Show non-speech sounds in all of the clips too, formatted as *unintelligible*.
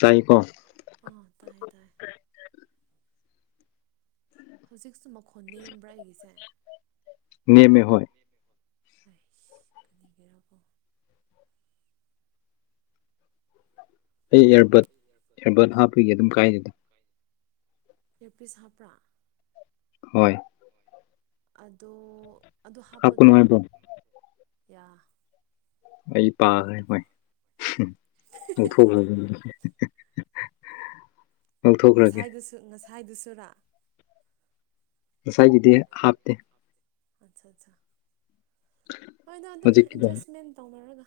ꯇꯥꯏꯀꯣ ꯑꯥ ꯇꯥꯏꯌꯦ ꯇꯥꯏ ꯍꯧꯖꯤꯛꯁꯨ ꯃꯈꯣꯟ ꯅꯦꯝꯕ꯭ꯔꯥ ꯑꯩꯒꯤꯁꯦ ꯑꯩ ꯅꯦꯝꯃꯦ ꯍꯣꯏ ꯀꯅꯤꯒꯦꯔꯥꯀꯣ ꯑꯩ ꯏꯌꯥꯔꯕꯠ ꯏꯌꯥꯔꯕꯠ ꯍꯥꯞꯄꯒꯤ ꯑꯗꯨꯝ ꯀꯥꯏꯅꯤꯗ ꯇꯄꯤꯤꯁ ꯍꯥꯞꯔ ꯍꯣꯏ ꯑꯗꯣ ꯑꯗꯨ ꯍꯥꯞꯀꯅꯨ ꯍꯥꯞꯄꯗꯣ ꯍꯥꯏꯕ꯭ꯔꯣ ꯌꯥ ꯑꯩ ꯄꯥꯈ꯭ꯔꯦ ꯍꯣꯏ ꯊ ꯉꯁꯥꯏꯗꯁꯨ ꯉ ꯊꯥꯏꯗꯨꯁꯨꯨꯔꯥ ꯉꯁꯥꯏꯒꯤꯗꯤ ꯍꯥꯞꯇꯦ ꯑꯠꯆꯥ ꯑꯠꯆꯥ ꯍꯣꯏꯗꯣ ꯑꯗꯨꯝ ꯍꯧꯖꯤꯛꯀꯤꯗꯣ ꯑꯦꯠꯖꯁꯃꯦꯟ ꯇꯧꯅꯔꯒ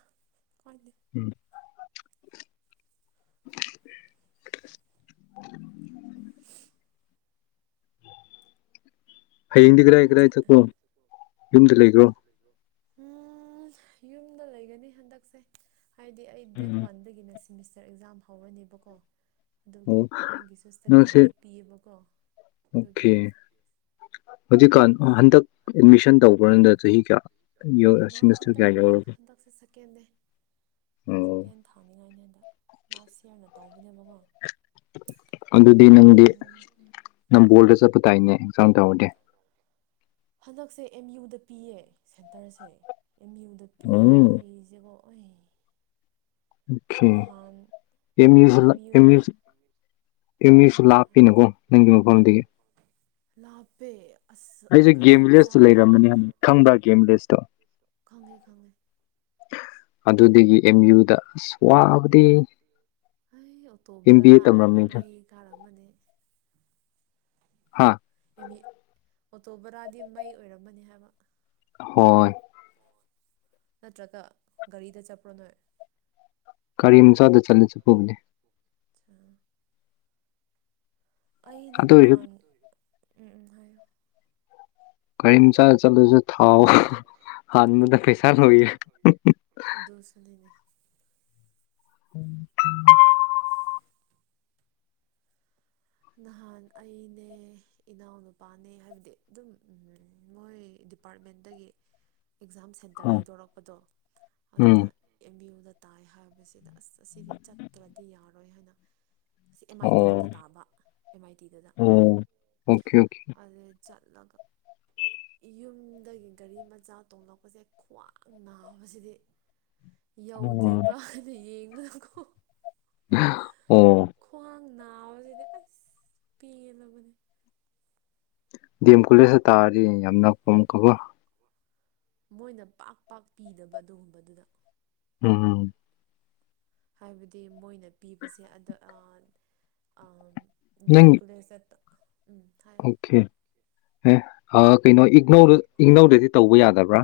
ꯍꯣꯏꯗ ꯎꯝ *unintelligible* *inaudible* ꯍꯥꯏꯕꯗꯤ *unintelligible* ꯌꯨꯝꯗ ꯂꯩ ꯒꯔꯣ ꯎꯝ ꯌꯨꯝꯗ ꯂꯩꯒꯅꯤ ꯍꯟꯗꯛꯁꯦ ꯍꯥꯏꯗꯤ ꯑꯩ ꯗꯦꯠ ꯋꯥꯟꯗꯒꯤ ꯅꯁꯤꯦ ꯁꯤꯃꯤꯁꯇꯔ ꯑꯦꯛꯖꯥꯝ ꯍꯧꯔꯅꯦꯕꯀꯣ ꯑꯗꯨꯒꯤ ꯑꯣ ꯑꯩꯒꯤꯁꯨ ꯏꯁꯇꯗꯤ ꯅꯪꯁꯦ ꯕ꯭ꯔꯦꯛ ꯄꯤꯌꯦꯕꯀꯣ ꯑꯗꯨꯒꯤ ꯑꯣꯀꯦ ꯍꯧꯖꯤꯛꯀꯥꯟ ꯍꯟꯗꯛ ꯑꯦꯗꯃꯤꯁꯟ ꯇꯧꯕ꯭ꯔ ꯅꯪꯗꯣ ꯆꯍꯤ ꯀꯌꯥ ꯅ ꯁꯤꯃꯤꯁꯇꯔ ꯍꯟꯗꯛ ꯀꯌꯥ ꯌꯧꯔꯒꯦ ꯍꯟꯗꯛꯁꯦꯀꯀꯦꯟ ꯑꯣ ꯊꯥꯅꯤꯡꯉꯥꯏꯅꯦ ꯍꯟꯗꯛ ꯂꯥꯁꯔ ꯇꯧꯕꯅꯦ ꯃꯃꯥ ꯑꯗꯨꯗꯤ ꯅꯪꯗꯤ ꯅꯝꯕꯣꯜ ꯗ ꯆꯠꯄ ꯇꯥꯏꯅꯦ ꯑꯦꯛꯖꯝ ꯇꯧꯍꯗꯦ ꯍꯟꯗꯛꯁꯦ ꯑꯦꯝ ꯌꯨꯗ ꯄꯤꯌꯦ ꯁꯦꯟꯇꯔꯁꯦ ꯑꯦꯝ ꯌꯨꯗ ꯑꯣ ꯄꯤꯔꯕ ꯑꯩꯁꯦꯕꯣ ꯑꯣꯏ ꯑꯣꯀꯦ ꯑꯦꯝ ꯌꯨꯁꯨ ꯑꯦꯝ ꯌꯨ ꯑꯦꯝ ꯎꯝ ꯌꯨꯁꯨ ꯎꯝ ꯂꯥꯞꯄꯤꯅꯀꯣ ꯅꯪꯒꯤ ꯃꯐꯝꯗꯒꯤ ꯂꯄꯦ ꯑꯩꯁꯦ ꯒꯦꯝ ꯚꯤꯂꯦꯖꯇ ꯂꯩꯔꯝꯕꯅꯤ ꯈꯪꯕ꯭ꯔ ꯒꯦꯝ ꯚꯤꯂꯦꯖꯇꯣ ꯐꯝꯕꯁꯦ ꯈꯪꯉꯦ ꯈꯪꯉꯦ ꯑꯗꯨꯗꯒꯤ ꯑꯦꯝ ꯌꯨꯗ ꯑꯁ ꯋꯥꯕꯗꯤ ꯑꯩ ꯑꯦꯝ ꯑꯣꯇꯣꯕ ꯕꯤ ꯑꯦ ꯇꯝꯔꯝꯃꯤꯗ ꯃꯒꯤ ꯀꯥꯔ ꯑꯃꯅꯦ ꯍꯥ ꯑꯣꯇꯣ ꯕꯔꯥꯗꯤ ꯃꯩ ꯑꯣꯏꯔꯝꯃꯅꯤ ꯍꯥꯏꯕ ꯍꯣꯏ ꯅꯠꯇ꯭ꯔꯒ ꯒꯥꯔꯤꯗ ꯆꯠꯄ꯭ꯔꯣ ꯅꯣꯏ ꯒꯥꯔꯤ ꯃꯆꯥꯗ ꯆꯠꯂꯁꯨ ꯄꯨꯕꯅꯦ ꯆꯥ ꯑꯩꯗꯤ ꯑꯗꯨ ꯑꯣꯏꯔꯁꯨ ꯅꯍꯥꯟ ꯎꯝ ꯎꯝ ꯍꯥꯏꯌ‌ꯣ ꯀꯩꯝ ꯆꯥ ꯆꯠꯂꯨꯁꯨ ꯊꯥꯎ ꯍꯥꯟꯕꯗ ꯄꯩꯁꯥ ꯂꯣꯏ ꯑꯗꯨꯁꯨꯅꯤꯅꯦ *unintelligible* ꯅꯍꯥꯟ ꯑꯩꯅꯦ ꯏꯅꯥꯎꯅꯨꯄꯥꯅꯦ ꯍꯥꯏꯕꯗꯤ ꯑꯗꯨꯝ ꯃꯣꯏ ꯗꯤꯄꯥꯔꯠꯃꯦꯟꯇꯒꯤ ꯑꯦꯛꯖꯥꯝ ꯁꯦꯟꯇꯔ ꯍꯥꯏꯗꯣꯔꯛꯄꯗꯣ ꯎꯝ ꯑꯗꯨꯗ ꯑꯦꯝ ꯌꯨꯗ ꯇꯥꯏ ꯍꯥꯏꯕꯁꯤꯗ ꯑꯁ ꯑꯁꯤꯗꯤ ꯆꯠꯇ꯭ꯔꯗꯤ ꯌꯥꯔꯣꯏ ꯍꯥꯏꯅ ꯁꯤ ꯑꯦꯝ ꯑꯥꯏ ꯑꯣ ꯇꯤꯗꯨꯗ ꯇꯥꯕ ꯑꯦꯝ ꯑꯥꯏ ꯇꯤꯗꯨꯗ ꯑꯣ ꯑꯣꯀꯦ ꯑꯣꯀꯦ ꯑꯗꯨ ꯆꯠꯂꯒ ꯌꯨꯝꯗꯒꯤ ꯒꯥꯔꯤ ꯃꯆꯥ ꯇꯣꯡꯂꯛꯄꯁꯦ ꯈ꯭ꯋꯥꯡ ꯅꯥꯕꯁꯤꯗꯤ ꯑꯣ ꯌꯧꯗ꯭ꯔꯤꯕꯅ ꯌ‌ꯦꯡ *unintelligible* ꯀ‌ꯣ *unintelligible* ꯑꯣ ꯅꯥꯕꯁꯤꯗꯤ ꯑꯁ ꯄ‌ꯦꯜꯂꯕꯅꯦ ꯗꯦꯝ ꯀ‌ꯣꯂ‌ꯦꯖꯇ ꯇꯥꯔꯗꯤ ꯌꯥꯝꯅ ꯀꯣꯝ ꯀꯕꯣ ꯃꯣꯏꯅ ꯄꯥꯛ ꯄꯥꯛ ꯄꯤꯗꯕ ꯑꯗꯨꯒꯨꯝꯕꯗꯨꯗ ꯎꯝ ꯍꯥꯏꯕꯗꯤ ꯃꯣꯏꯅ ꯄꯤꯕꯁꯦ ꯑꯗ ꯑ ꯑ ꯅꯪ ꯗꯤꯑꯦꯝ ꯀꯨꯂ‌ꯦꯁꯇ ꯑꯣꯀꯦ ꯑꯦ ꯥꯑ ꯀꯩꯅꯣ ꯏꯒ‌ꯣꯔ ꯏꯪꯒꯅꯧꯗꯗꯤ ꯇꯧꯕ ꯌꯥꯗꯕ꯭ꯔꯥ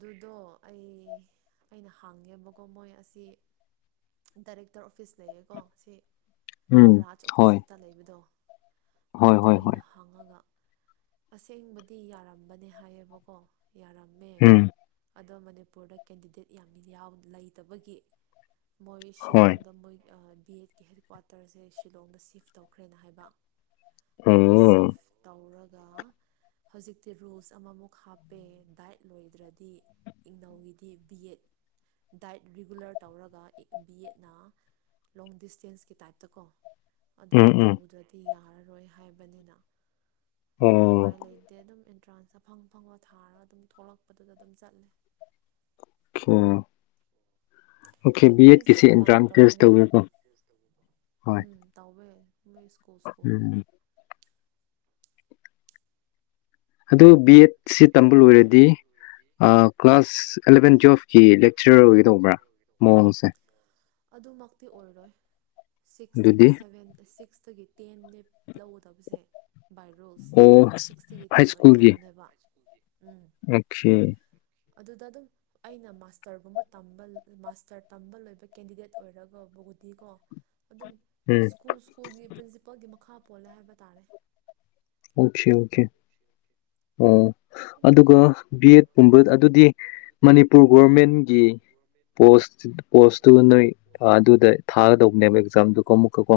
ꯑꯗꯨꯗꯣ ꯑꯩ ꯑꯩꯅ ꯍꯥꯡꯉꯦꯕꯀꯣ ꯃꯣꯏ ꯑꯁꯤ ꯗꯥꯏꯔꯦꯛꯇꯔ ꯑꯣꯐꯤꯁ ꯂꯩꯌꯦꯀꯣ ꯁꯤ ꯎꯝ ꯔꯥꯖ ꯍꯣꯏ ꯑꯣꯄꯣꯖꯤꯠꯇ ꯂꯩꯕꯗꯣ ꯍꯣꯏ ꯑꯗꯨꯗ ꯍꯣꯏ ꯍꯣꯏ ꯑꯩꯅ ꯍꯥꯡꯉꯒ ꯑꯁꯦꯡꯕ ꯑꯗꯨ ꯌꯥꯔꯝꯕꯅꯦ ꯍꯥꯏꯌꯦꯕꯀꯣ ꯌꯥꯔꯝ ꯎꯝ ꯑꯗꯣ ꯃꯅꯤꯄꯨꯔꯗ ꯀꯦꯟꯗꯤꯗꯦꯠ ꯌꯥꯝ ꯌꯥꯎ ꯂꯩꯇꯕꯒꯤ ꯃꯣꯏ ꯍꯣꯏ ꯁꯤꯂꯣꯡꯗ ꯃꯣꯏ ꯑ ꯕꯤ ꯑꯦꯗꯀꯤ ꯍꯦꯗꯀ꯭ꯋꯥꯇꯔꯁꯦ ꯁꯤꯂꯣꯡꯗ ꯁꯤꯐ ꯇꯧꯈ꯭ꯔꯦꯅ ꯍꯥꯏꯕ ꯑꯗꯣ ꯑꯣ ꯁꯤꯐ ꯇꯧꯔꯒ ꯗ ꯍꯧꯖꯤꯛꯇꯤ ꯔꯨꯜꯁ ꯑꯃꯃꯨꯛ ꯍꯥꯞꯄꯦ ꯗꯥꯏꯠ ꯂꯣꯏꯗ꯭ꯔꯗꯤ ꯏꯪꯅꯧꯒꯤꯗꯤ ꯕꯤ ꯑꯦꯠ ꯗꯥꯏꯠ ꯔꯤꯒꯨꯂꯔ ꯇꯧꯔꯒ ꯕꯤ ꯑꯦꯠꯅ ꯂꯣꯡ ꯗꯤꯁꯇꯦꯟꯁꯀꯤ ꯇꯥꯏꯞꯇ ꯀꯣ ꯑꯗꯣ ꯎꯝ ꯎꯝ ꯇꯧꯗ꯭ꯔꯗꯤ ꯌꯥꯔꯅꯤ ꯌꯥꯔꯣꯏ ꯍꯥꯏꯕꯅꯤꯅ ꯑꯗꯨ ꯎꯄꯥꯏ ꯑꯣꯀꯦ ꯂꯩ ꯑꯗꯨꯝ ꯑꯦꯟꯇ꯭ꯔꯥꯟꯁꯇ ꯐꯪ ꯐꯪꯕ ꯊꯥꯔꯒ ꯑꯗꯨꯝ ꯊꯣꯛꯂꯛꯄꯗꯨꯗ ꯑꯗꯨꯝ ꯆꯠꯂꯦ ꯑ ꯑꯣꯀꯦ ꯕꯤ ꯑꯩꯁꯨ ꯑꯦꯠꯀꯤꯁꯤ ꯄ꯭ꯂꯥꯟ ꯑꯦꯟꯇ꯭ꯔꯥꯟꯁ ꯇꯦꯁ ꯇꯧꯕꯅꯦꯕ ꯇꯧꯋꯦꯀꯣ ꯍꯣꯏ ꯃ ꯏꯁꯀꯣꯜ ꯁꯀꯣꯒꯦ ꯎꯝ ꯑꯗꯨ ꯕꯤ ꯑꯦꯗꯁꯤ ꯇꯝꯕ ꯂꯣꯏꯔꯗꯤ ꯀ꯭ꯂꯥꯁ ꯑꯦꯂꯚꯦꯟ ꯇꯨꯋꯦꯜꯐꯀꯤ ꯆꯤꯔꯒ ꯇꯧꯕ꯭ꯔꯥ ꯃꯑꯣꯡꯁꯦ ꯁꯤꯛꯁꯒꯤ ꯑꯗꯨꯗꯤ ꯁꯦꯚꯦꯟꯇ ꯁꯤꯛꯁ ꯁꯒꯤ ꯇꯦꯟ ꯗꯦ ꯂꯧꯒꯗꯕꯁꯦ ꯕꯥꯏ ꯔꯣꯜꯁ ꯑꯣ ꯁꯤꯛꯁꯇꯒꯤ ꯇꯦꯟ ꯑꯣꯏꯒꯗꯕꯅꯦꯕ ꯎꯝ ꯑꯆꯦ ꯑꯗꯨꯗ ꯑꯗꯨꯝ ꯑꯩꯅ ꯃꯥꯁꯇꯔꯒꯨꯝꯕ ꯝꯕ ꯃꯥꯁꯇꯔ ꯇꯝꯕ ꯂꯣꯏꯕ ꯀꯦꯟꯗꯤꯗꯦꯠ ꯑꯣꯏꯔꯒꯕꯨꯕꯨꯗꯤꯀꯣ ꯑꯗꯨꯝ ꯎꯝ ꯁ꯭ꯀꯨꯜ ꯁ꯭ꯀꯨꯜꯒꯤ ꯄ꯭ꯔꯤꯟꯁꯤꯄꯜꯒꯤ ꯃꯈꯥ ꯄꯣꯜꯂꯦ ꯍꯥꯏꯕ ꯇꯥꯔꯦ ꯑꯣꯀꯦ ꯑꯣꯀꯦ ꯑꯣ ꯑꯗꯨꯒ ꯕꯤ ꯑꯦꯠꯀꯨꯝꯕ ꯑꯗꯨꯗꯤ ꯃꯅꯤꯄꯨꯔ ꯒꯣꯔꯚꯃꯦꯟꯒꯤ ꯄꯣꯁ ꯄꯣꯁꯇꯨ ꯅꯣꯏ ꯑꯥ, ꯑꯗꯨꯗ ꯊꯥꯒꯗꯧꯕꯅꯦꯕ ꯎꯝ ꯑꯦꯛꯖꯥꯝꯗꯨꯀꯣ ꯑꯃꯨꯛꯀꯀꯣ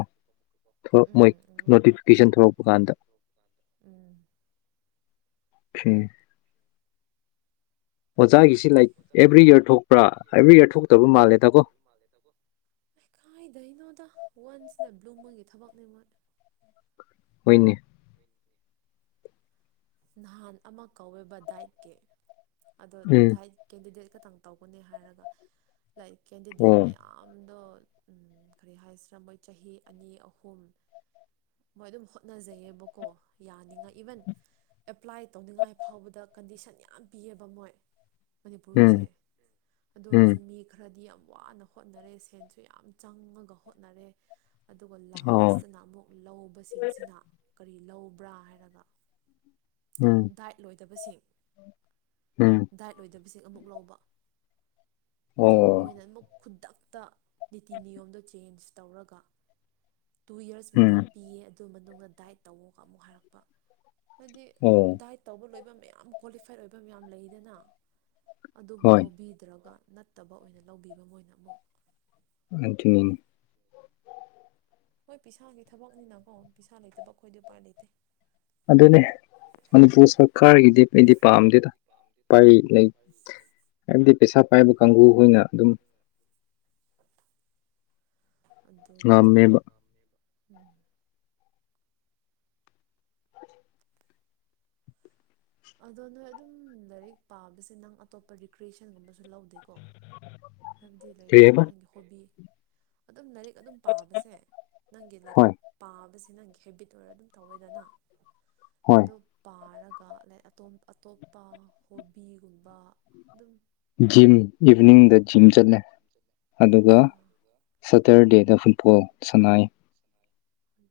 ꯊꯣꯔꯛ- ꯃꯣꯏ ꯅꯣꯇꯤꯐꯤꯀꯦꯁꯟ ꯊꯣꯛꯂꯛꯄ ꯀꯥꯟꯗ ꯎꯝ ꯎ ꯊꯣꯛꯄ꯭ꯔꯥ ꯑꯦꯕ꯭ꯔꯤ ꯌꯔ ꯊꯣꯛꯇꯕ ꯃꯥꯜꯂꯦꯗꯀꯣ ꯈꯗꯅ ꯑꯣ ꯋꯥꯟꯁꯅ ꯕ꯭ꯂꯨꯝꯃꯒꯤ ꯊꯕꯛꯅꯦ ꯃꯠ ꯍꯅꯤꯅꯤ ꯅꯍꯥꯟ ꯑꯃ ꯀꯧꯋꯦꯕ ꯗꯥꯏꯠꯀꯤ ꯑꯗꯣ ꯎꯝ ꯗꯥꯥꯏ ꯀꯦꯟꯗꯤꯗꯦꯠ ꯈꯤꯇꯪ ꯇꯧꯒꯅꯤ ꯍꯥꯏꯔꯒ ꯂꯥꯏꯔꯤꯛ ꯀꯦꯟꯗꯤꯗꯦꯠ ꯑꯣ ꯃꯌꯥꯝꯗꯣ ꯀꯔꯤ ꯍꯥꯏꯁꯤꯔꯥ ꯃꯣꯏ ꯆꯍꯤ ꯑꯅꯤ ꯑꯍꯨꯝ ꯃꯣꯏ ꯑꯗꯨꯝ ꯍꯣꯠꯅꯖꯩꯑꯕꯀꯣ ꯌꯥꯅꯤꯉꯥꯏ ꯏꯚꯟ ꯑꯦꯄ꯭ꯂꯥꯏ ꯇꯧꯅꯤꯡꯉꯥꯏ ꯐꯥꯎꯕꯗ ꯀꯟꯗꯤꯁꯟ ꯌꯥꯝ ꯄꯤꯌꯦꯕ ꯃꯣꯏ ꯎꯝ ꯃꯅꯤꯄꯨꯔꯒꯤꯁꯦ ꯑꯗꯨ ꯎꯝ ꯑꯣꯏꯔꯁꯨ ꯃꯤ ꯈꯔꯗꯤ ꯌꯥꯝ ꯋꯥꯅ ꯍꯣꯠꯅꯔꯦ ꯁꯦꯟꯁꯨ ꯌꯥꯝ ꯆꯪꯉꯒ ꯍꯣꯠꯅꯔꯦ ꯑꯗꯨꯒ ꯑꯣ ꯂꯥꯁꯇꯅ ꯑꯃꯨꯛ ꯂꯧꯕꯁꯤꯡꯁꯤꯅ ꯀꯔꯤ ꯂꯧꯕ꯭ꯔꯥ ꯍꯥꯏꯔꯒ ꯎꯝ ꯗ ꯂꯣꯏ ꯐꯠꯇꯕꯁꯤꯡ ꯎꯝ ꯗꯥꯏꯠ ꯑꯣꯏꯗꯕꯁꯤꯡ ꯑꯃꯨꯛ ꯂꯧꯕ ꯑꯣ ꯑꯗꯨꯒ ꯃꯣꯏꯅ ꯑꯃꯨꯛ ꯈꯨꯗ ꯇ ꯅꯤꯇꯤ ꯅꯤꯌꯣꯝꯗꯣ ꯆꯦꯟꯖ ꯇꯧꯔꯒ ꯇꯨ ꯌꯔꯁ ꯎꯝ ꯃꯇꯝ ꯄꯤꯌꯦ ꯑꯗꯨ ꯃꯅꯨꯡꯗ ꯗꯥꯏꯠ ꯇꯧꯋꯒ ꯑꯃꯨꯛ ꯍꯥꯏꯔꯛꯄ ꯍꯥꯏꯗꯤ ꯑꯣ ꯗꯥꯏꯠ ꯇꯧꯕ ꯂꯣꯏꯕ ꯃꯌꯥꯝ ꯀ꯭ꯋꯥꯂꯤꯐꯥꯏꯠ ꯑꯣꯏꯕ ꯃꯌꯥꯝ ꯂꯩꯗꯅ ꯑꯗꯨꯕꯨ ꯍꯣꯏ ꯂꯧꯕꯤꯗ꯭ꯔꯒ ꯅꯠꯇꯕ ꯑꯣꯏꯅ ꯂꯧꯕꯤꯕ ꯃꯣꯏꯅ ꯑꯃꯨꯛ ꯑꯗꯨꯇꯅꯤꯅꯤ ꯍꯣꯏ ꯄꯁꯥꯒꯤ ꯊꯕꯛꯅꯤꯅꯀꯣ ꯄꯩꯁꯥ ꯂꯩꯇꯕ ꯑꯩꯈꯣꯏꯗꯤ ꯎꯄꯥꯏ ꯂꯩꯇꯦ ꯑꯗꯨꯅꯦ ꯃꯅꯤꯄꯨꯔ ꯁꯔꯀꯥꯔꯒꯤꯗꯤ ꯑꯩꯗꯤ ꯄꯥꯝꯗꯦꯗ ꯄ ꯂꯩ ꯍꯥꯏꯕꯗꯤ ꯄꯩꯁꯥ ꯄꯥꯏꯕ ꯀꯥꯡꯕꯨꯈꯅ ꯑꯗꯨꯝ ꯑꯗꯨꯕꯨꯗꯤ ꯉꯃꯦꯕ ꯎꯝ ꯑꯗꯣ ꯅꯣꯏ ꯑꯗꯨꯝ ꯂꯥꯏꯔꯤꯛ ꯄꯥꯕꯁꯦ ꯅꯪ ꯑꯇꯣꯞꯄ ꯔꯤꯀ꯭ꯔꯤꯌꯦꯁꯟꯒꯨꯝꯕꯁꯨ ꯂꯧꯗꯦꯀꯣ ꯍꯥꯏꯕꯗꯤ ꯀꯔꯤ ꯂꯩꯗꯅ ꯍꯥꯏꯕ ꯅꯪꯒꯤ ꯍꯣꯕꯤ ꯑꯗꯨ ꯅ ꯑꯗꯨꯝ ꯄꯥꯕꯁꯦ ꯅꯪꯒꯤ ꯂꯥꯏꯔꯤꯛ ꯍꯣꯏ ꯄꯥꯕꯁꯦ ꯁꯤ ꯅꯪꯒꯤ ꯍꯦꯕꯤꯠ ꯑꯣꯏꯔꯒ ꯑꯗꯨꯝ ꯇꯧꯋꯦꯗꯅ ꯍꯣꯏ ꯑꯣ ꯄꯥꯔꯒ ꯀꯂꯦ ꯑꯇꯣꯞꯄ ꯍꯣꯕꯤꯒꯨꯝꯕ ꯑꯗꯨꯝ ꯖꯤꯝ ꯅꯪ ꯏꯚꯤꯅꯤꯡꯗ ꯖꯤꯝ ꯑꯠꯆꯥ ꯆꯠꯂꯦ ꯑꯗꯨꯒ ꯑꯠꯆꯥ ꯁꯇꯔꯗꯦꯗ ꯐꯨꯠꯕꯣꯜ ꯁꯅꯥꯏ ꯑꯝ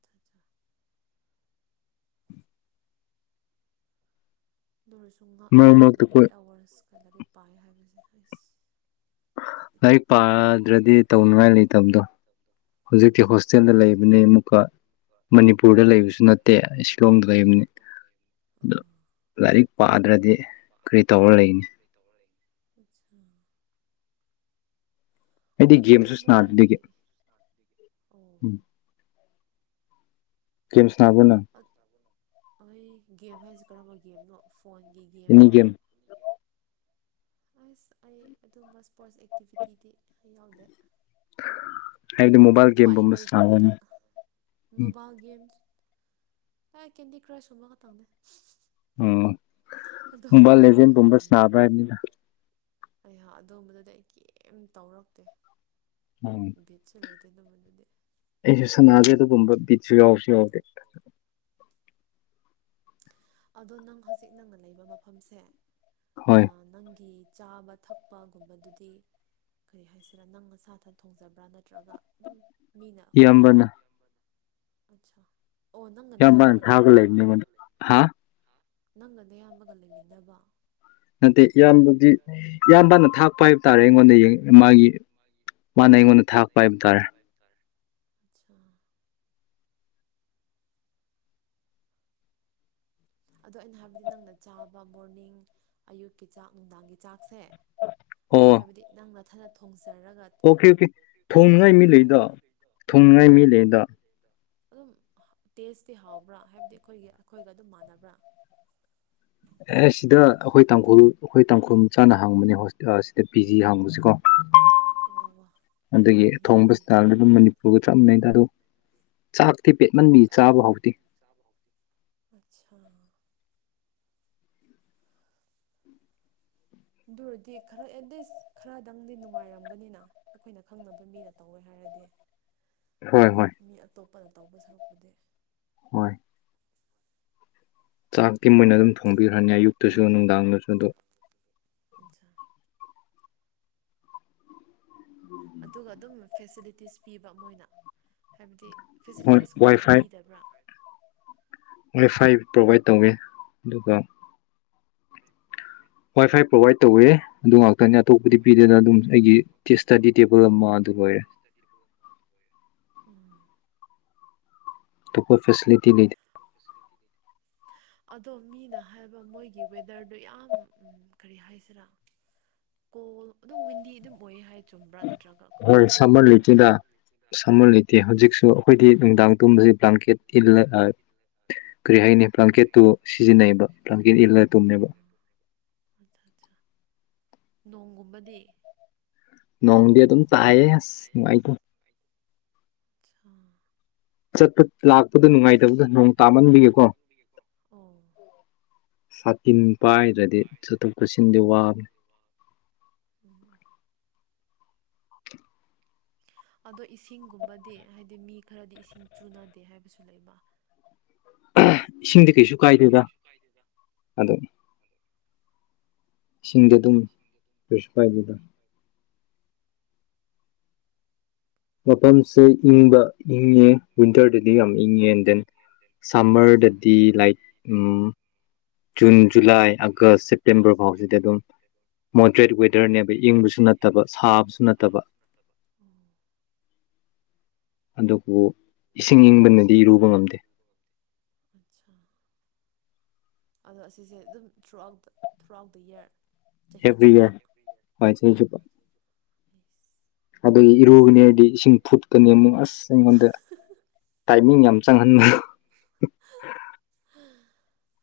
ꯑꯗꯨ ꯑꯣꯏꯔꯁꯨ ꯉꯥꯛꯑꯦ ꯃꯔꯛ ꯃꯔꯛꯇ ꯑꯣꯏꯅ ꯑꯩꯠ ꯑꯩꯈꯣꯏ ꯑꯋꯥꯋꯔꯁ ꯂꯥꯏꯔꯤꯛ ꯄꯥꯏ ꯍꯥꯏꯕꯁꯦ ꯑꯩꯁ ꯂꯥꯏꯔꯤꯛ ꯄꯥꯗ꯭ꯔꯗꯤ ꯇꯧꯅꯉꯥꯏ ꯂꯩꯇꯕꯗꯣ ꯍꯧꯖꯤꯛꯇꯤ ꯎꯝ ꯍꯣꯁꯇꯦꯜꯗ ꯂꯩꯕꯅꯤ ꯑꯃꯨꯛꯀ ꯃꯅꯤꯄꯨꯔꯗ ꯂꯩꯕꯁꯨ ꯅꯠꯇꯦ ꯁꯤꯂꯣꯝꯗ ꯂꯩꯕꯅꯤ ꯎꯝ ꯂꯥꯏꯔꯤꯛ ꯄꯥꯑꯗ꯭ꯔꯗꯤ ꯀꯔꯤ ꯇꯧꯔ ꯂꯩꯅꯤ ꯑ ꯑꯩꯗꯤ ꯒꯦꯝꯁꯨ ꯁꯥꯟꯅꯗꯦ ꯑꯣ ꯒꯦꯝ *unintelligible* ꯑꯠ ꯑꯩ ꯒꯦꯝ ꯍꯥꯏꯁꯤ ꯀꯔꯝꯕ ꯒꯦꯝꯅꯣ ꯐꯣꯟꯒꯤ ꯑꯦꯅꯤ ꯒꯦꯝꯔꯣ ꯒꯦꯝ ꯑꯁ ꯑꯩ ꯑꯗꯨꯝꯕ ꯏꯁꯄꯣꯔꯠꯁ ꯑꯦꯛꯇꯤꯚꯤꯇꯤꯗꯤ ꯑꯩ ꯌꯥꯎꯗꯦ ꯍꯥꯏꯕꯗꯤ ꯃꯣꯕꯥꯏꯜ ꯎꯄꯥꯏ ꯒꯦꯝꯒꯨꯝꯕ ꯂꯩꯇꯕꯗ ꯁꯅꯥꯕ꯭ꯔꯅ ꯃꯣꯕꯥꯏꯜ ꯒꯦꯝꯁ ꯑꯦ ꯀꯦꯟꯗꯤ ꯀ꯭ꯔꯁꯀꯨꯝꯕ ꯈꯇꯪꯅꯦ ꯎꯝ ꯃꯣꯕꯥꯏꯜ ꯂꯦꯖꯦꯟꯒꯨꯝꯕ ꯁꯥꯅꯕ꯭ꯔꯥ ꯍꯥꯏꯕꯅꯤꯗ ꯑꯩꯌꯥ ꯑꯗꯨꯝꯕꯗꯨꯗꯤ ꯑꯩ ꯀꯔꯤꯝ ꯇꯧꯔꯛꯇꯦ ꯎꯝ ꯕꯤꯠꯁꯨ ꯂꯩꯇꯦ ꯑꯗꯨꯝꯕꯗꯨꯗꯤ ꯑꯩꯁꯨ ꯁꯥꯟꯅꯗꯦ ꯑꯗꯨꯒꯨꯝꯕ ꯕꯤꯠ ꯁꯤꯥꯎ ꯁꯤꯥꯎ ꯑꯗꯣ ꯅꯪ ꯍꯧꯖꯤꯛ ꯅꯪꯅ ꯂꯩꯕ ꯃꯐꯝꯁꯦ ꯑ ꯍꯣꯏ ꯅꯪꯒꯤ ꯆꯥꯕ ꯊꯛꯄꯒꯨꯝꯕꯗꯨꯗꯤ ꯀꯔꯤ ꯍꯥꯏꯁꯤꯔꯥ ꯅꯪ ꯑꯁꯥꯗ ꯊꯣꯡꯖꯕ꯭ꯔꯥ ꯅꯠꯇ꯭ꯔꯒ ꯑꯗꯨꯝ ꯌꯥꯝꯕꯅ ꯑꯆꯥ ꯌꯥꯝꯅ ꯊꯥꯒ ꯂꯩꯕꯅꯤ ꯍꯥ *inaudible* ꯅꯠꯇꯦ ꯏꯌꯥꯝꯕꯗꯤ ꯏꯌꯥꯝꯕꯅ ꯊꯥꯛꯄ ꯍꯥꯏꯕ ꯇꯥꯔꯦ ꯑꯩꯉꯣꯟꯗ ꯃꯥꯒꯤ ꯃꯥꯅ ꯑꯩꯉꯣꯟꯗ ꯊꯥꯛ ꯄꯥꯏꯕ ꯇꯥꯔ ꯑꯆꯥ ꯑꯗꯣ ꯑꯩꯅ ꯍꯥꯏꯕꯗꯤ ꯅꯪꯅ ꯆꯥꯕ ꯃꯣꯔꯅꯤꯡ ꯑꯌꯨꯛꯀꯤ ꯆꯥꯛ ꯅꯨꯡꯗꯥꯡꯒꯤ ꯆꯥꯛꯁꯦ ꯑꯩꯅ ꯑꯣ ꯍꯥꯏꯕꯗꯤ ꯅꯪꯅ ꯊꯅ ꯊꯣꯡꯖꯩ ꯑꯣꯀꯦ ꯑꯣꯀꯦ ꯊꯣꯡꯅꯉꯥꯏ ꯃꯤ ꯂꯩꯗ ꯍꯥꯏꯕ ꯊꯣꯡꯅꯤꯡꯉꯥꯏ ꯃꯤ ꯂꯩꯩꯗ ꯑꯗꯨꯝ ꯇꯦꯁꯇꯤ ꯍꯥꯎꯕ꯭ꯔꯥ ꯍꯥꯏꯕꯗꯤ ꯑꯩꯈꯣꯏꯒꯤ ꯑꯩꯈꯣꯏꯒ ꯑꯗꯨꯝ ꯃꯥꯟꯅꯕ꯭ꯔꯥ ꯑꯦ ꯁꯤꯗ ꯑꯩꯈꯣꯏ ꯇꯥꯡꯈꯨꯜ ꯑꯩꯈꯣꯏ ꯇꯥꯡꯈꯨꯜ ꯆꯥꯅ ꯍꯥꯡꯕꯅꯦ ꯍ ꯁꯤꯗ ꯄꯤ ꯖꯤ ꯍꯥꯡꯉꯨꯕꯁꯤꯀꯣ ꯋꯥ ꯋꯥ ꯌꯥꯝ ꯑꯗꯨꯒꯤ ꯐꯩꯅꯦ ꯊꯣꯡꯕ ꯑꯗꯨꯗꯤ ꯏꯁꯇꯥꯜꯗ ꯑꯗꯨꯝ ꯃꯅꯤꯄꯨꯔꯒ ꯆꯞ ꯃꯥꯟꯅꯩꯗ ꯑꯗꯨ ꯆꯥꯛ ꯊꯤꯄꯦꯠꯃꯟꯕꯤ ꯆꯥꯕ ꯍꯧꯥꯎꯗꯦ ꯑꯠꯁꯥ ꯑꯗꯨꯔꯗꯤ ꯈꯔ ꯑꯦꯠꯂꯤꯁ ꯈꯔꯗꯪꯗꯤ ꯅꯨꯡꯉꯥꯏꯔꯝꯒꯅꯤꯅ ꯑꯩꯈꯣꯏꯅ ꯈꯪꯅꯕ ꯃꯤꯅ ꯇꯧꯋꯦ ꯍꯥꯏꯔꯗꯤ ꯍꯣꯏ ꯍꯣꯏ ꯐꯅ ꯇꯧꯕ ꯁꯔꯛꯄꯗꯤ ꯍꯣꯏ ꯆꯥꯛꯇꯤ ꯃꯣꯏ ꯑꯣꯏꯅ ꯑꯗꯨꯝ ꯊꯣꯡꯕꯤꯈ꯭ꯔꯅꯤ ꯑꯌꯨꯛꯇꯁꯨ ꯅꯨꯡꯗꯥꯡꯗꯁꯨ ꯑꯗꯨꯝ ꯑꯆꯥ ꯑꯗꯨꯒ ꯑꯗꯨꯝ ꯐꯦꯁꯤꯂꯤꯇꯤꯁ ꯄꯤꯕ ꯃꯣꯏꯅ ꯍꯥꯏꯕꯗꯤ ꯍꯣꯏ ꯐꯦꯁꯤꯂꯤꯇꯤꯁꯀꯨꯝꯕ ꯋꯥꯏ ꯀꯩꯝ ꯐꯥꯏ ꯄꯤꯗꯕ꯭ꯔꯥ ꯋꯥꯏ ꯐꯥꯏ ꯄ꯭ꯔꯣꯚꯏꯠ ꯇꯧꯋꯤ ꯑꯗꯨꯒ ꯋꯥꯏ ꯐꯥꯏ ꯄ꯭ꯔꯣꯚꯏꯗ ꯇꯧꯋꯦ ꯑꯗꯨ ꯉꯥꯛꯇꯅꯤ ꯑꯇꯣꯞꯄꯗꯤ ꯄꯤꯗꯅ ꯑꯗꯨꯝ ꯑꯩꯒꯤ ꯏꯁꯇꯗꯤ ꯇꯦꯕꯜ ꯑꯃ ꯑꯗꯨ ꯑꯣꯏꯔꯦ ꯎꯝ ꯇꯈꯣꯏ ꯐꯦꯁꯂꯤꯇꯤ ꯂꯩꯗꯦ ꯑꯗꯣ ꯃꯤꯅ ꯍꯥꯏꯕ ꯃꯣꯏꯒꯤ ꯋꯦꯗꯔꯗꯣ ꯌꯥꯝ ꯎ ꯀꯔꯤ ꯍꯥꯏꯁꯤꯔꯥ ꯀꯣꯜ ꯑꯗꯨꯝ ꯋꯤꯟꯗꯤ ꯑꯗꯨꯝ ꯑꯣꯏ ꯍꯥꯏ ꯆꯨꯝꯕ꯭ꯔꯥ ꯅꯠꯇ꯭ꯔꯒ ꯍꯣꯏ ꯀꯃꯥꯏꯅ ꯁꯃꯟ ꯇꯧꯕ꯭ꯔꯥꯀꯣ ꯂꯩꯇꯦꯗ ꯁꯃꯟ ꯂꯩꯇꯦ ꯍꯧꯖꯤꯛꯁꯨ ꯑꯩꯈꯣꯏꯗꯤ ꯅꯨꯡꯗꯥꯡ ꯇꯨꯝꯕꯁꯤ ꯕ꯭ꯂꯥꯡꯀꯦꯠ ꯀꯔꯤ ꯍꯥꯏꯅꯤ ꯄ꯭ꯂꯥꯡꯀꯦꯠꯇꯣ ꯁꯤꯖꯤꯟꯅꯩꯕ ꯄ꯭ꯂꯥꯡ ꯏꯜꯂꯥ ꯇꯨꯅꯦ ꯇꯨꯝꯃꯦꯕ ꯑꯠꯆꯥ ꯑꯠꯆꯥ ꯅꯣꯡꯒꯨꯝꯕꯗꯤ ꯅꯣꯡꯗꯤ ꯑꯗꯨꯝ ꯆꯥꯏꯌꯦ ꯑꯥꯥꯁ ꯅꯨꯡꯉꯥꯏꯇꯣ *unintelligible* ꯆꯠꯄ ꯂꯥꯛ ꯗꯨ ꯅꯨꯡꯉꯥꯏꯇꯕꯗ ꯅꯣꯡ ꯇꯥꯃꯟꯕꯤꯒꯦꯀꯣ ꯑꯣ ꯏꯤꯟ ꯄꯥꯏꯗ꯭ꯔꯗꯤ ꯆꯠꯊꯣꯛ ꯆꯠꯁꯤꯟꯗꯤ ꯋꯥꯕꯦ ꯎꯝ ꯑꯗꯣ ꯏꯁꯤꯡꯒꯨꯝꯕꯗꯤ ꯍꯥꯏꯕꯗꯤ ꯃꯤ ꯈꯔꯗꯤ ꯏꯁꯤꯡ ꯆꯨꯅꯗꯦ ꯍꯥꯏꯕꯁꯨ ꯂꯩꯕ ꯏꯁꯤꯡꯗꯤ ꯀꯩꯁꯨ ꯀꯥꯏꯗꯦꯗ ꯑꯗꯣ ꯏꯁꯤꯡꯗ ꯑꯗꯨꯝ ꯀꯩꯁꯨꯀꯥꯏꯗꯨꯗ ꯃꯐꯝꯁꯦ ꯏꯪꯕ ꯏꯪꯉꯦ ꯋꯤꯟꯇꯔꯗꯗꯤ ꯌꯥꯝ ꯏꯪꯉꯦ ꯑꯦꯟ ꯗꯦꯟ ꯁꯝꯃꯔꯗꯗꯤ like June July August September ꯐꯥꯎꯁꯤꯗꯤ ꯑꯗꯨꯝ ꯃꯣꯗꯔꯦꯠ ꯋꯦꯗꯔꯅꯦꯕ ꯏꯪꯕꯁꯨ ꯅꯠꯇꯕ ꯁꯥꯕꯁꯨ ꯅꯠꯇꯕ ꯑꯣ ꯑꯗꯨꯕꯨ ꯏꯁꯤꯡ ꯏꯪꯕꯅꯗꯤꯔꯨꯕ ꯉꯝꯗꯦ ꯑꯠꯆꯥ ꯑꯗꯣ ꯑꯁꯤꯁꯦ ꯑꯗꯨꯝ throughout the throughout the year ꯆꯍꯤ ꯑꯦꯕꯔꯤ ꯆꯨꯞꯄ ꯌꯦꯔꯥ ꯑꯩꯁ ꯑꯗꯒꯤ ꯏꯔꯨꯒꯅꯤ ꯍꯥꯏꯗꯤ ꯏꯁꯤꯡ ꯐꯨꯠꯀꯅꯤ ꯑꯃꯨꯛ ꯑꯁ ꯏꯁꯤꯡꯁꯤꯗ ꯇꯥꯏꯃꯤꯡ ꯌꯥꯝ ꯆꯪꯍꯟꯕ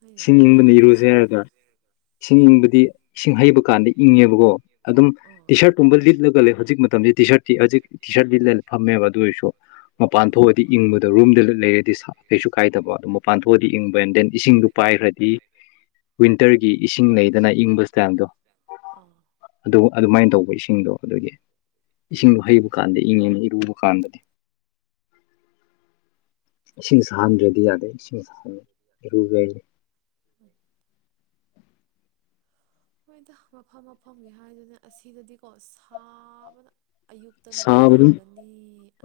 ꯍꯣꯏꯅꯦꯀꯣ ꯏꯁꯤꯡ ꯏꯪꯕꯅꯤ ꯏꯪꯕꯁꯨ ꯏꯔꯨꯖꯔꯥꯒ ꯏꯁꯤꯡ ꯏꯪꯕꯗꯤ ꯏꯁꯤꯡ ꯍꯩꯕ ꯀꯥꯟꯗ ꯏꯪꯉꯦꯕꯒꯣ ꯑꯗꯨꯝ ꯑꯥ ꯏꯁꯥꯔꯠꯀꯨꯝꯕ ꯂꯤꯠꯂꯒ ꯂꯩ ꯍꯧꯖꯤꯛ ꯃꯇꯝꯗꯤ ꯇꯤ ꯁꯥꯔ꯭ꯠꯇꯤ ꯍꯧꯖꯤꯛ ꯇꯤ ꯁꯥꯔꯠ ꯂꯤꯠꯂꯒ ꯐꯝꯃꯦꯕ ꯑꯗꯨ ꯑꯣꯏꯁꯨ ꯃꯄꯥꯟ ꯑꯥ ꯊꯣꯛꯑꯗꯤ ꯏꯪꯕꯗ ꯔꯨꯝꯗ ꯂꯩꯔꯗꯤ ꯁꯥ ꯀꯩꯁꯨ ꯀꯥꯏꯗꯕ ꯑꯗꯨꯝ ꯃꯄꯥꯟ ꯊꯣꯛꯑꯗꯤ ꯏꯪꯕ ꯗꯦꯟ ꯏꯁꯤꯡꯗꯨ ꯐꯥꯗꯤ ꯋꯤꯟꯇꯔꯒꯤ ꯏꯁꯤꯡ ꯂꯩꯗꯅ ꯏꯪꯕ ꯆꯥꯡꯗꯣ ꯑꯥ ꯑꯗꯨ ꯑꯗꯨꯃꯥꯏ ꯇꯧꯕ ꯏꯁꯤꯡꯗꯣ ꯑꯗꯨꯒꯤ ꯏꯁꯤꯡꯗꯣ ꯍꯩꯕ ꯎꯝ ꯀꯥꯟꯗ ꯏꯪꯉꯦꯅ ꯏꯔꯨꯕ ꯀꯥꯟꯗꯗꯤ ꯏꯁꯤꯡ ꯁꯥꯍꯟꯗ꯭ꯔꯥꯗꯤ ꯌꯥꯗꯦ ꯏꯁꯤꯡ ꯑꯁꯥꯕꯅ ꯏꯔꯨꯒꯦ ꯎ *inaudible* ꯍꯣꯏꯗ ꯃꯐꯝ ꯃꯐꯝꯒꯤ ꯍꯥꯏꯗꯅꯦ ꯑꯁꯤꯗꯗꯤꯀꯣ ꯁꯥꯕꯅ ꯑꯌꯨꯛꯇ ꯅꯣꯡ ꯇꯥꯒꯅꯤ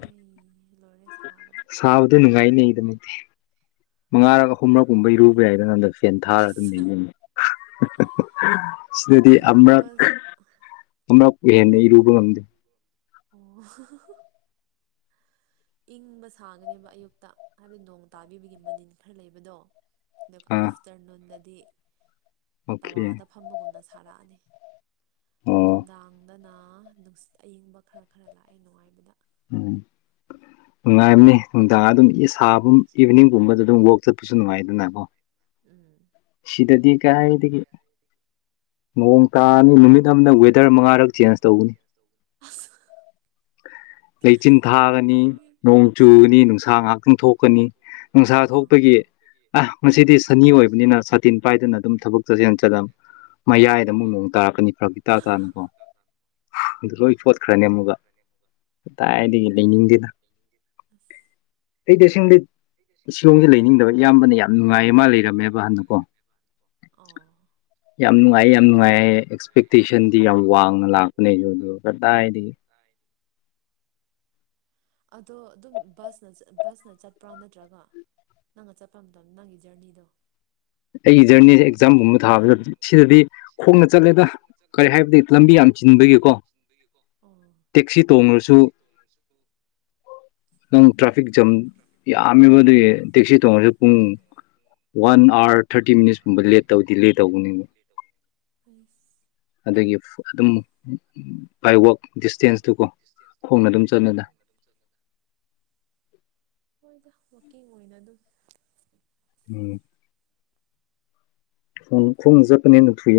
ꯑꯩꯅꯦ ꯁꯥꯕꯗꯨ ꯅꯨꯡꯉꯥꯏꯅꯦ ꯑꯗꯨꯝ ꯃꯉꯥꯔꯛ ꯍꯣꯏ ꯍꯨꯝꯕ ꯀꯨꯝꯕ ꯏꯔꯨꯕ ꯌꯥꯏꯗ ꯍꯟꯗꯛ ꯐꯦꯟ ꯊꯥꯔꯒ ꯑꯗꯨꯝ ꯑꯁ ꯂꯩꯅꯤ *inaudible* ꯁꯤꯗꯨꯗꯤ ꯏꯪꯕ ꯑꯃꯛ- ꯑꯃꯛ ꯍꯦꯟꯅ ꯏꯔꯨꯕ ꯉꯝꯗꯦ ꯋꯣꯍꯨ-ꯍꯨ-ꯍꯨ ꯏꯪꯕ ꯁꯥꯒꯅꯤꯕ ꯑꯌꯨꯛꯇ ꯍꯥꯏꯗꯤ ꯅꯣꯡ ꯇꯥꯕꯤꯕꯒꯤ ꯃꯅꯤꯟ ꯈꯔ ꯂꯩꯕꯗꯣ ꯑꯥ ꯑꯥꯐꯇꯔꯅꯨꯟꯗ ꯗꯤ ꯑꯣꯀꯦ ꯇꯋꯥꯗ ꯐꯝꯕꯒꯨꯝꯅ ꯊꯥꯔꯛꯑꯅꯤ *inaudible* ꯑꯣ ꯅꯨꯡꯗꯥꯡꯗꯅ ꯅꯨꯡꯁꯤꯠ ꯑꯌꯤꯡꯕ ꯈꯔ ꯈꯔ ꯂꯥꯛꯑꯦ ꯅꯨꯡꯉꯥꯏꯕꯗ *unintelligible* ꯎꯝ ꯅꯨꯡꯉꯥꯏꯝꯅꯤ ꯅꯨꯡꯗꯥꯡ ꯑꯗꯨꯝ ꯏꯁ ꯑꯥꯕꯨꯝ ꯏꯚꯤꯅꯤꯡꯒꯨꯝꯕꯗ ꯑꯗꯨꯝ ꯋꯛ ꯆꯠꯁꯨ ꯅꯨꯡꯉꯥꯏꯗꯅ ꯎꯝ ꯁꯤꯗꯗꯤ ꯀꯥꯏꯗꯒꯤ ꯅꯣꯡ ꯇꯥꯅꯤ ꯅꯨꯡꯉꯥꯏ ꯅꯨꯃꯤꯠ ꯑꯃꯗ ꯋꯦꯗꯔ ꯃꯉꯥꯔꯛ ꯆꯦꯟꯖ ꯇꯧꯒꯅꯤ ꯑꯁ ꯂꯩꯆꯤꯟ ꯊꯥꯒꯅꯤ ꯅꯣꯛꯅꯤꯡꯉꯦ ꯅꯣꯡ ꯆꯨꯒꯅꯤ ꯅꯨꯡꯁꯥ ꯉꯥꯛ ꯄꯣꯡꯊꯣꯛꯀꯅꯤ ꯅꯨꯡꯁꯥ ꯑꯥ ꯑꯁ ꯊꯣꯛꯄꯒꯤ ꯑꯥ ꯉꯁꯤꯗꯤ ꯁꯥꯅꯤ ꯑꯣꯏꯕꯅꯤꯅ ꯁꯥꯇꯤꯟ ꯄꯥꯏꯗꯅ ꯑꯗꯨꯝ ꯊꯕꯛ ꯆꯠꯁꯦꯅ ꯆꯠꯂ ꯃꯌꯥꯏꯗ ꯑꯃꯨꯛ ꯅꯣꯡ ꯇꯥꯔꯛꯀꯅꯤ ꯐꯔꯛ ꯏꯇꯥ ꯇꯥꯅꯥꯀꯣ ꯑꯗꯨ ꯂꯣꯏ ꯆꯣꯠꯈ꯭ꯔꯅꯤ ꯑꯃꯨꯛꯀ ꯀꯥꯏꯗꯒꯤ ꯂꯩꯅꯤꯡꯗꯦꯗ ꯍꯗꯤ *unintelligible* ꯁꯤꯂꯣꯡꯖꯣꯗꯤ ꯂꯩꯅꯤꯡꯗꯕ ꯏꯌꯥꯝꯕꯅ ꯌꯥꯝ ꯅꯨꯡꯉꯥꯏꯌꯦ ꯃꯥ ꯂꯩꯔꯝꯃꯦꯕ ꯍꯟꯅꯀꯣ ꯑꯣ ꯌꯥꯝ ꯅꯨꯡꯉꯥꯏꯌꯦ ꯌꯥꯝ ꯅꯨꯡꯉꯥꯏ ꯑꯦꯛꯁꯄꯦꯛꯇꯦꯁꯟꯗꯤ ꯌꯥꯝ ꯋꯥꯡꯅ ꯂꯥꯛꯄꯅꯦꯁꯨ ꯑꯗꯨ ꯀꯗꯥꯏꯗꯤ ꯑꯗꯣ ꯑꯗꯨꯝ ꯕꯁꯅ ꯕꯁꯅ ꯆꯠꯄ꯭ꯔꯥ ꯅꯠꯇ꯭ꯔꯒ ꯅꯪꯅ ꯆꯠꯄ ꯃꯇꯝꯗ ꯅꯪꯒꯤ ꯖꯔꯅꯤꯗꯣ ꯑꯩꯒꯤ ꯖꯔꯅꯤꯁꯦ ꯑꯦꯛꯖꯥꯝꯒꯨꯝꯕ ꯊꯥꯕꯗ ꯁꯤꯗꯗꯤ ꯈꯣꯡꯅ ꯆꯠꯂꯦꯗ ꯀꯔꯤ ꯍꯥꯏꯕꯗꯤ ꯂꯝꯕꯤ ꯌꯥꯝ ꯆꯤꯟꯕꯒꯤꯀꯣ ꯑꯣ ꯅꯪ ꯇꯦꯛꯁꯤ ꯇꯣꯡꯉꯨꯔꯁꯨ ꯅꯪ ꯇ꯭ꯔꯥꯐꯤꯛ ꯖꯥꯝ ꯌꯥꯝꯃꯦꯕ ꯑꯗꯨꯒꯤ ꯇꯦꯛꯁꯤ ꯇꯣꯡꯉꯁꯨ ꯄꯨꯡ ꯋꯥꯟ ꯑꯥꯋꯥꯔ ꯊꯥꯔꯇꯤ ꯃꯤꯅꯤꯠꯁꯀꯨꯝꯕ ꯂꯦꯠ ꯇꯧꯗꯤ ꯂꯦ ꯇꯧꯧꯕꯅꯦꯕ ꯑꯩꯁ ꯑꯗꯒꯤ ꯑꯗꯨꯝ ꯕꯥꯏꯋꯥꯛ ꯗꯤꯁꯇꯦꯟꯁꯇꯨꯀꯣ ꯈꯣꯡꯅ ꯑꯗꯨꯝ ꯎꯝ ꯆꯠꯅꯗ ꯋꯀꯤꯡ ꯑꯣꯏꯅ ꯑꯗꯨꯝ ꯎꯝ ꯈꯣꯡ ꯈꯣꯡꯖꯄꯅꯤꯅ ꯐꯨꯏ